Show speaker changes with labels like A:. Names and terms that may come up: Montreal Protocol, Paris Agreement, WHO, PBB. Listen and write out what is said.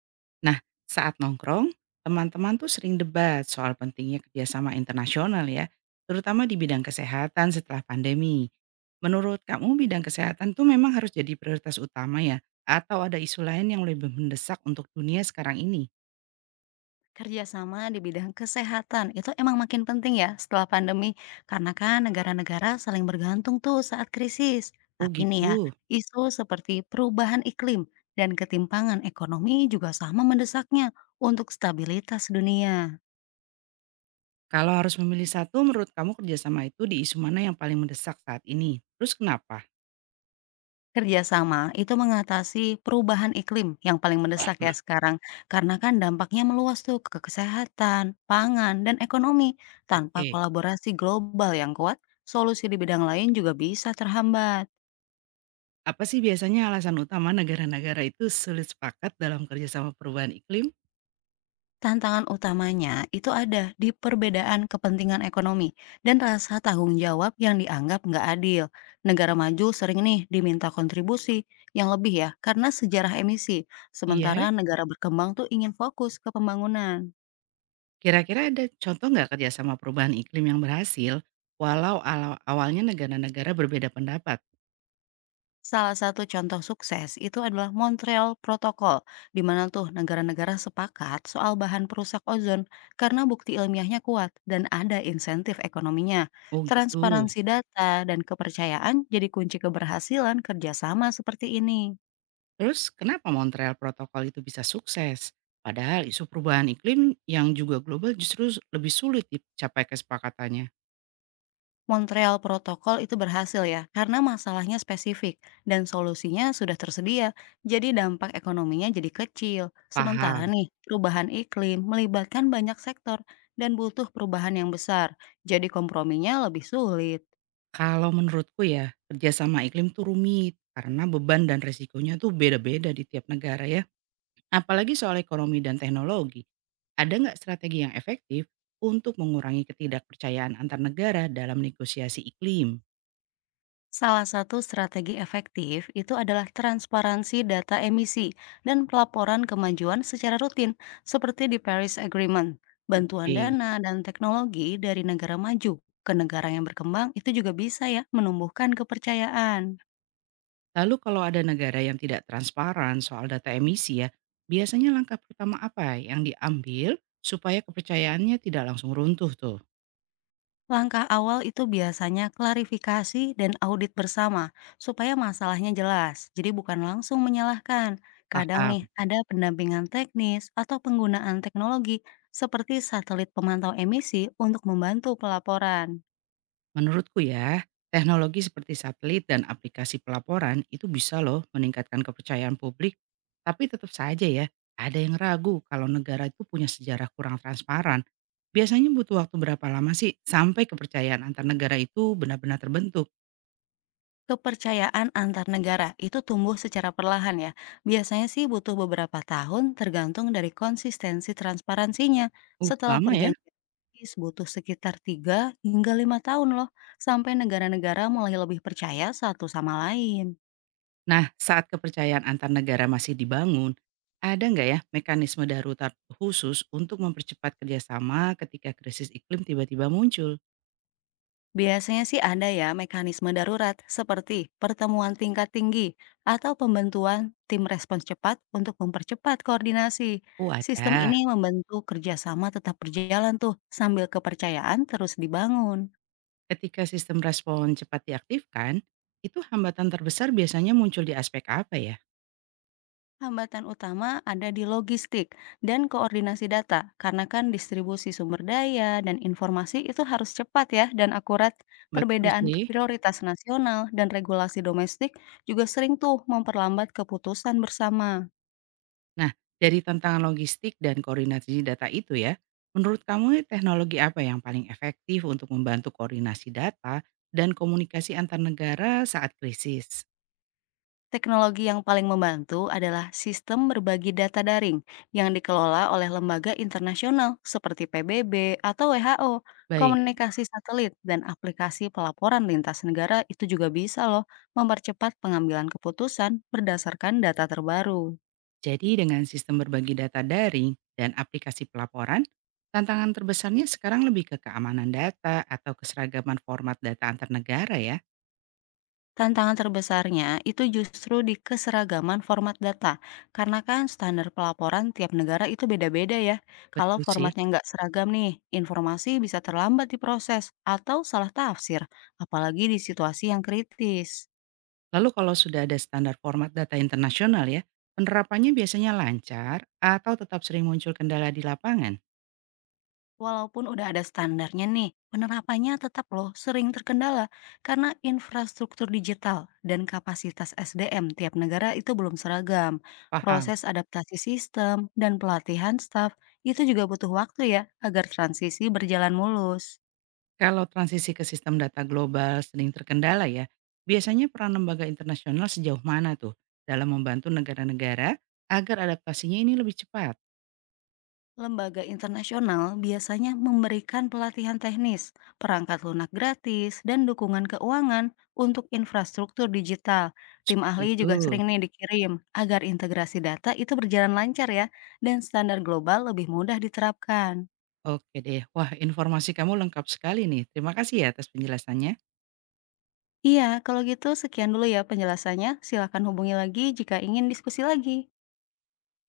A: Nah, saat nongkrong, teman-teman tuh sering debat soal pentingnya kerjasama internasional ya, terutama di bidang kesehatan setelah pandemi. Menurut kamu bidang kesehatan tuh memang harus jadi prioritas utama ya? Atau ada isu lain yang lebih mendesak untuk dunia sekarang ini?
B: Kerjasama di bidang kesehatan itu emang makin penting ya setelah pandemi, karena kan negara-negara saling bergantung tuh saat krisis.
A: Oh
B: Tapi nih ya,
A: gitu.
B: isu seperti perubahan iklim dan ketimpangan ekonomi juga sama mendesaknya untuk stabilitas dunia.
A: Kalau harus memilih satu, menurut kamu kerjasama itu di isu mana yang paling mendesak saat ini? Terus kenapa?
B: Kerjasama itu mengatasi perubahan iklim yang paling mendesak ya sekarang, karena kan dampaknya meluas tuh ke kesehatan, pangan, dan ekonomi. Tanpa
A: Oke,
B: kolaborasi global yang kuat, solusi di bidang lain juga bisa terhambat.
A: apa sih biasanya alasan utama negara-negara itu sulit sepakat dalam kerjasama perubahan iklim?
B: Tantangan utamanya itu ada di perbedaan kepentingan ekonomi dan rasa tanggung jawab yang dianggap nggak adil. Negara maju sering nih diminta kontribusi yang lebih ya karena sejarah emisi, sementara
A: Iya.
B: negara berkembang tuh ingin fokus ke pembangunan.
A: Kira-kira ada contoh nggak kerjasama perubahan iklim yang berhasil, walau awalnya negara-negara berbeda pendapat?
B: Salah satu contoh sukses itu adalah Montreal Protocol, di mana tuh negara-negara sepakat soal bahan perusak ozon karena bukti ilmiahnya kuat dan ada insentif ekonominya.
A: Oh gitu.
B: Transparansi data dan kepercayaan jadi kunci keberhasilan kerjasama seperti ini.
A: Terus kenapa Montreal Protocol itu bisa sukses? Padahal isu perubahan iklim yang juga global justru lebih sulit dicapai kesepakatannya.
B: Montreal Protocol itu berhasil ya, karena masalahnya spesifik dan solusinya sudah tersedia, jadi dampak ekonominya jadi kecil. Sementara
A: Paham.
B: nih, perubahan iklim melibatkan banyak sektor dan butuh perubahan yang besar, jadi komprominya lebih sulit.
A: Kalau menurutku ya, kerjasama iklim tuh rumit. Karena beban dan resikonya tuh beda-beda di tiap negara ya. Apalagi soal ekonomi dan teknologi, ada nggak strategi yang efektif untuk mengurangi ketidakpercayaan antar negara dalam negosiasi iklim?
B: Salah satu strategi efektif itu adalah transparansi data emisi dan pelaporan kemajuan secara rutin, seperti di Paris Agreement. Bantuan
A: Oke.
B: dana dan teknologi dari negara maju ke negara yang berkembang itu juga bisa ya menumbuhkan kepercayaan.
A: Lalu kalau ada negara yang tidak transparan soal data emisi ya, biasanya langkah pertama apa yang diambil supaya kepercayaannya tidak langsung runtuh tuh?
B: Langkah awal itu biasanya klarifikasi dan audit bersama, supaya masalahnya jelas. Jadi bukan langsung menyalahkan. Kadang
A: Paham.
B: nih ada pendampingan teknis atau penggunaan teknologi seperti satelit pemantau emisi untuk membantu pelaporan.
A: Menurutku ya, teknologi seperti satelit dan aplikasi pelaporan itu bisa loh meningkatkan kepercayaan publik. Tapi tetap saja ya, ada yang ragu kalau negara itu punya sejarah kurang transparan. Biasanya butuh waktu berapa lama sih sampai kepercayaan antar negara itu benar-benar terbentuk?
B: Kepercayaan antar negara itu tumbuh secara perlahan ya. Biasanya sih butuh beberapa tahun tergantung dari konsistensi transparansinya. Setelah
A: Lama ya.
B: perjanjian Paris, butuh sekitar 3 hingga 5 tahun loh sampai negara-negara mulai lebih percaya satu sama lain.
A: Nah, saat kepercayaan antar negara masih dibangun, ada nggak ya mekanisme darurat khusus untuk mempercepat kerjasama ketika krisis iklim tiba-tiba muncul?
B: Biasanya sih ada ya mekanisme darurat seperti pertemuan tingkat tinggi atau pembentuan tim respons cepat untuk mempercepat koordinasi.
A: Oh,
B: Sistem
A: ada.
B: ini membantu kerjasama tetap berjalan tuh sambil kepercayaan terus dibangun.
A: Ketika sistem respon cepat diaktifkan, itu hambatan terbesar biasanya muncul di aspek apa ya?
B: Hambatan utama ada di logistik dan koordinasi data karena kan distribusi sumber daya dan informasi itu harus cepat ya dan akurat.
A: Betul
B: Perbedaan
A: sih.
B: prioritas nasional dan regulasi domestik juga sering tuh memperlambat keputusan bersama.
A: Nah, dari tantangan logistik dan koordinasi data itu ya, menurut kamu teknologi apa yang paling efektif untuk membantu koordinasi data dan komunikasi antar negara saat krisis?
B: Teknologi yang paling membantu adalah sistem berbagi data daring yang dikelola oleh lembaga internasional seperti PBB atau WHO.
A: Baik,
B: Komunikasi satelit dan aplikasi pelaporan lintas negara itu juga bisa loh mempercepat pengambilan keputusan berdasarkan data terbaru.
A: jadi dengan sistem berbagi data daring dan aplikasi pelaporan, tantangan terbesarnya sekarang lebih ke keamanan data atau keseragaman format data antar negara ya.
B: Tantangan terbesarnya itu justru di keseragaman format data, karena kan standar pelaporan tiap negara itu beda-beda ya. Kalau
A: Betul sih.
B: formatnya nggak seragam nih, informasi bisa terlambat diproses atau salah tafsir, apalagi di situasi yang kritis.
A: Lalu kalau sudah ada standar format data internasional ya, penerapannya biasanya lancar atau tetap sering muncul kendala di lapangan?
B: Walaupun udah ada standarnya nih, penerapannya tetap loh sering terkendala karena infrastruktur digital dan kapasitas SDM tiap negara itu belum seragam.
A: Paham.
B: Proses adaptasi sistem dan pelatihan staf itu juga butuh waktu ya agar transisi berjalan mulus.
A: Kalau transisi ke sistem data global sering terkendala ya, biasanya peran lembaga internasional sejauh mana tuh dalam membantu negara-negara agar adaptasinya ini lebih cepat?
B: Lembaga internasional biasanya memberikan pelatihan teknis, perangkat lunak gratis, dan dukungan keuangan untuk infrastruktur digital. Tim
A: Seperti
B: ahli
A: itu.
B: juga sering nih dikirim agar integrasi data itu berjalan lancar ya, dan standar global lebih mudah diterapkan.
A: Oke deh. Wah, informasi kamu lengkap sekali nih. Terima kasih ya atas penjelasannya.
B: Iya, kalau gitu sekian dulu ya penjelasannya. Silakan hubungi lagi jika ingin diskusi lagi.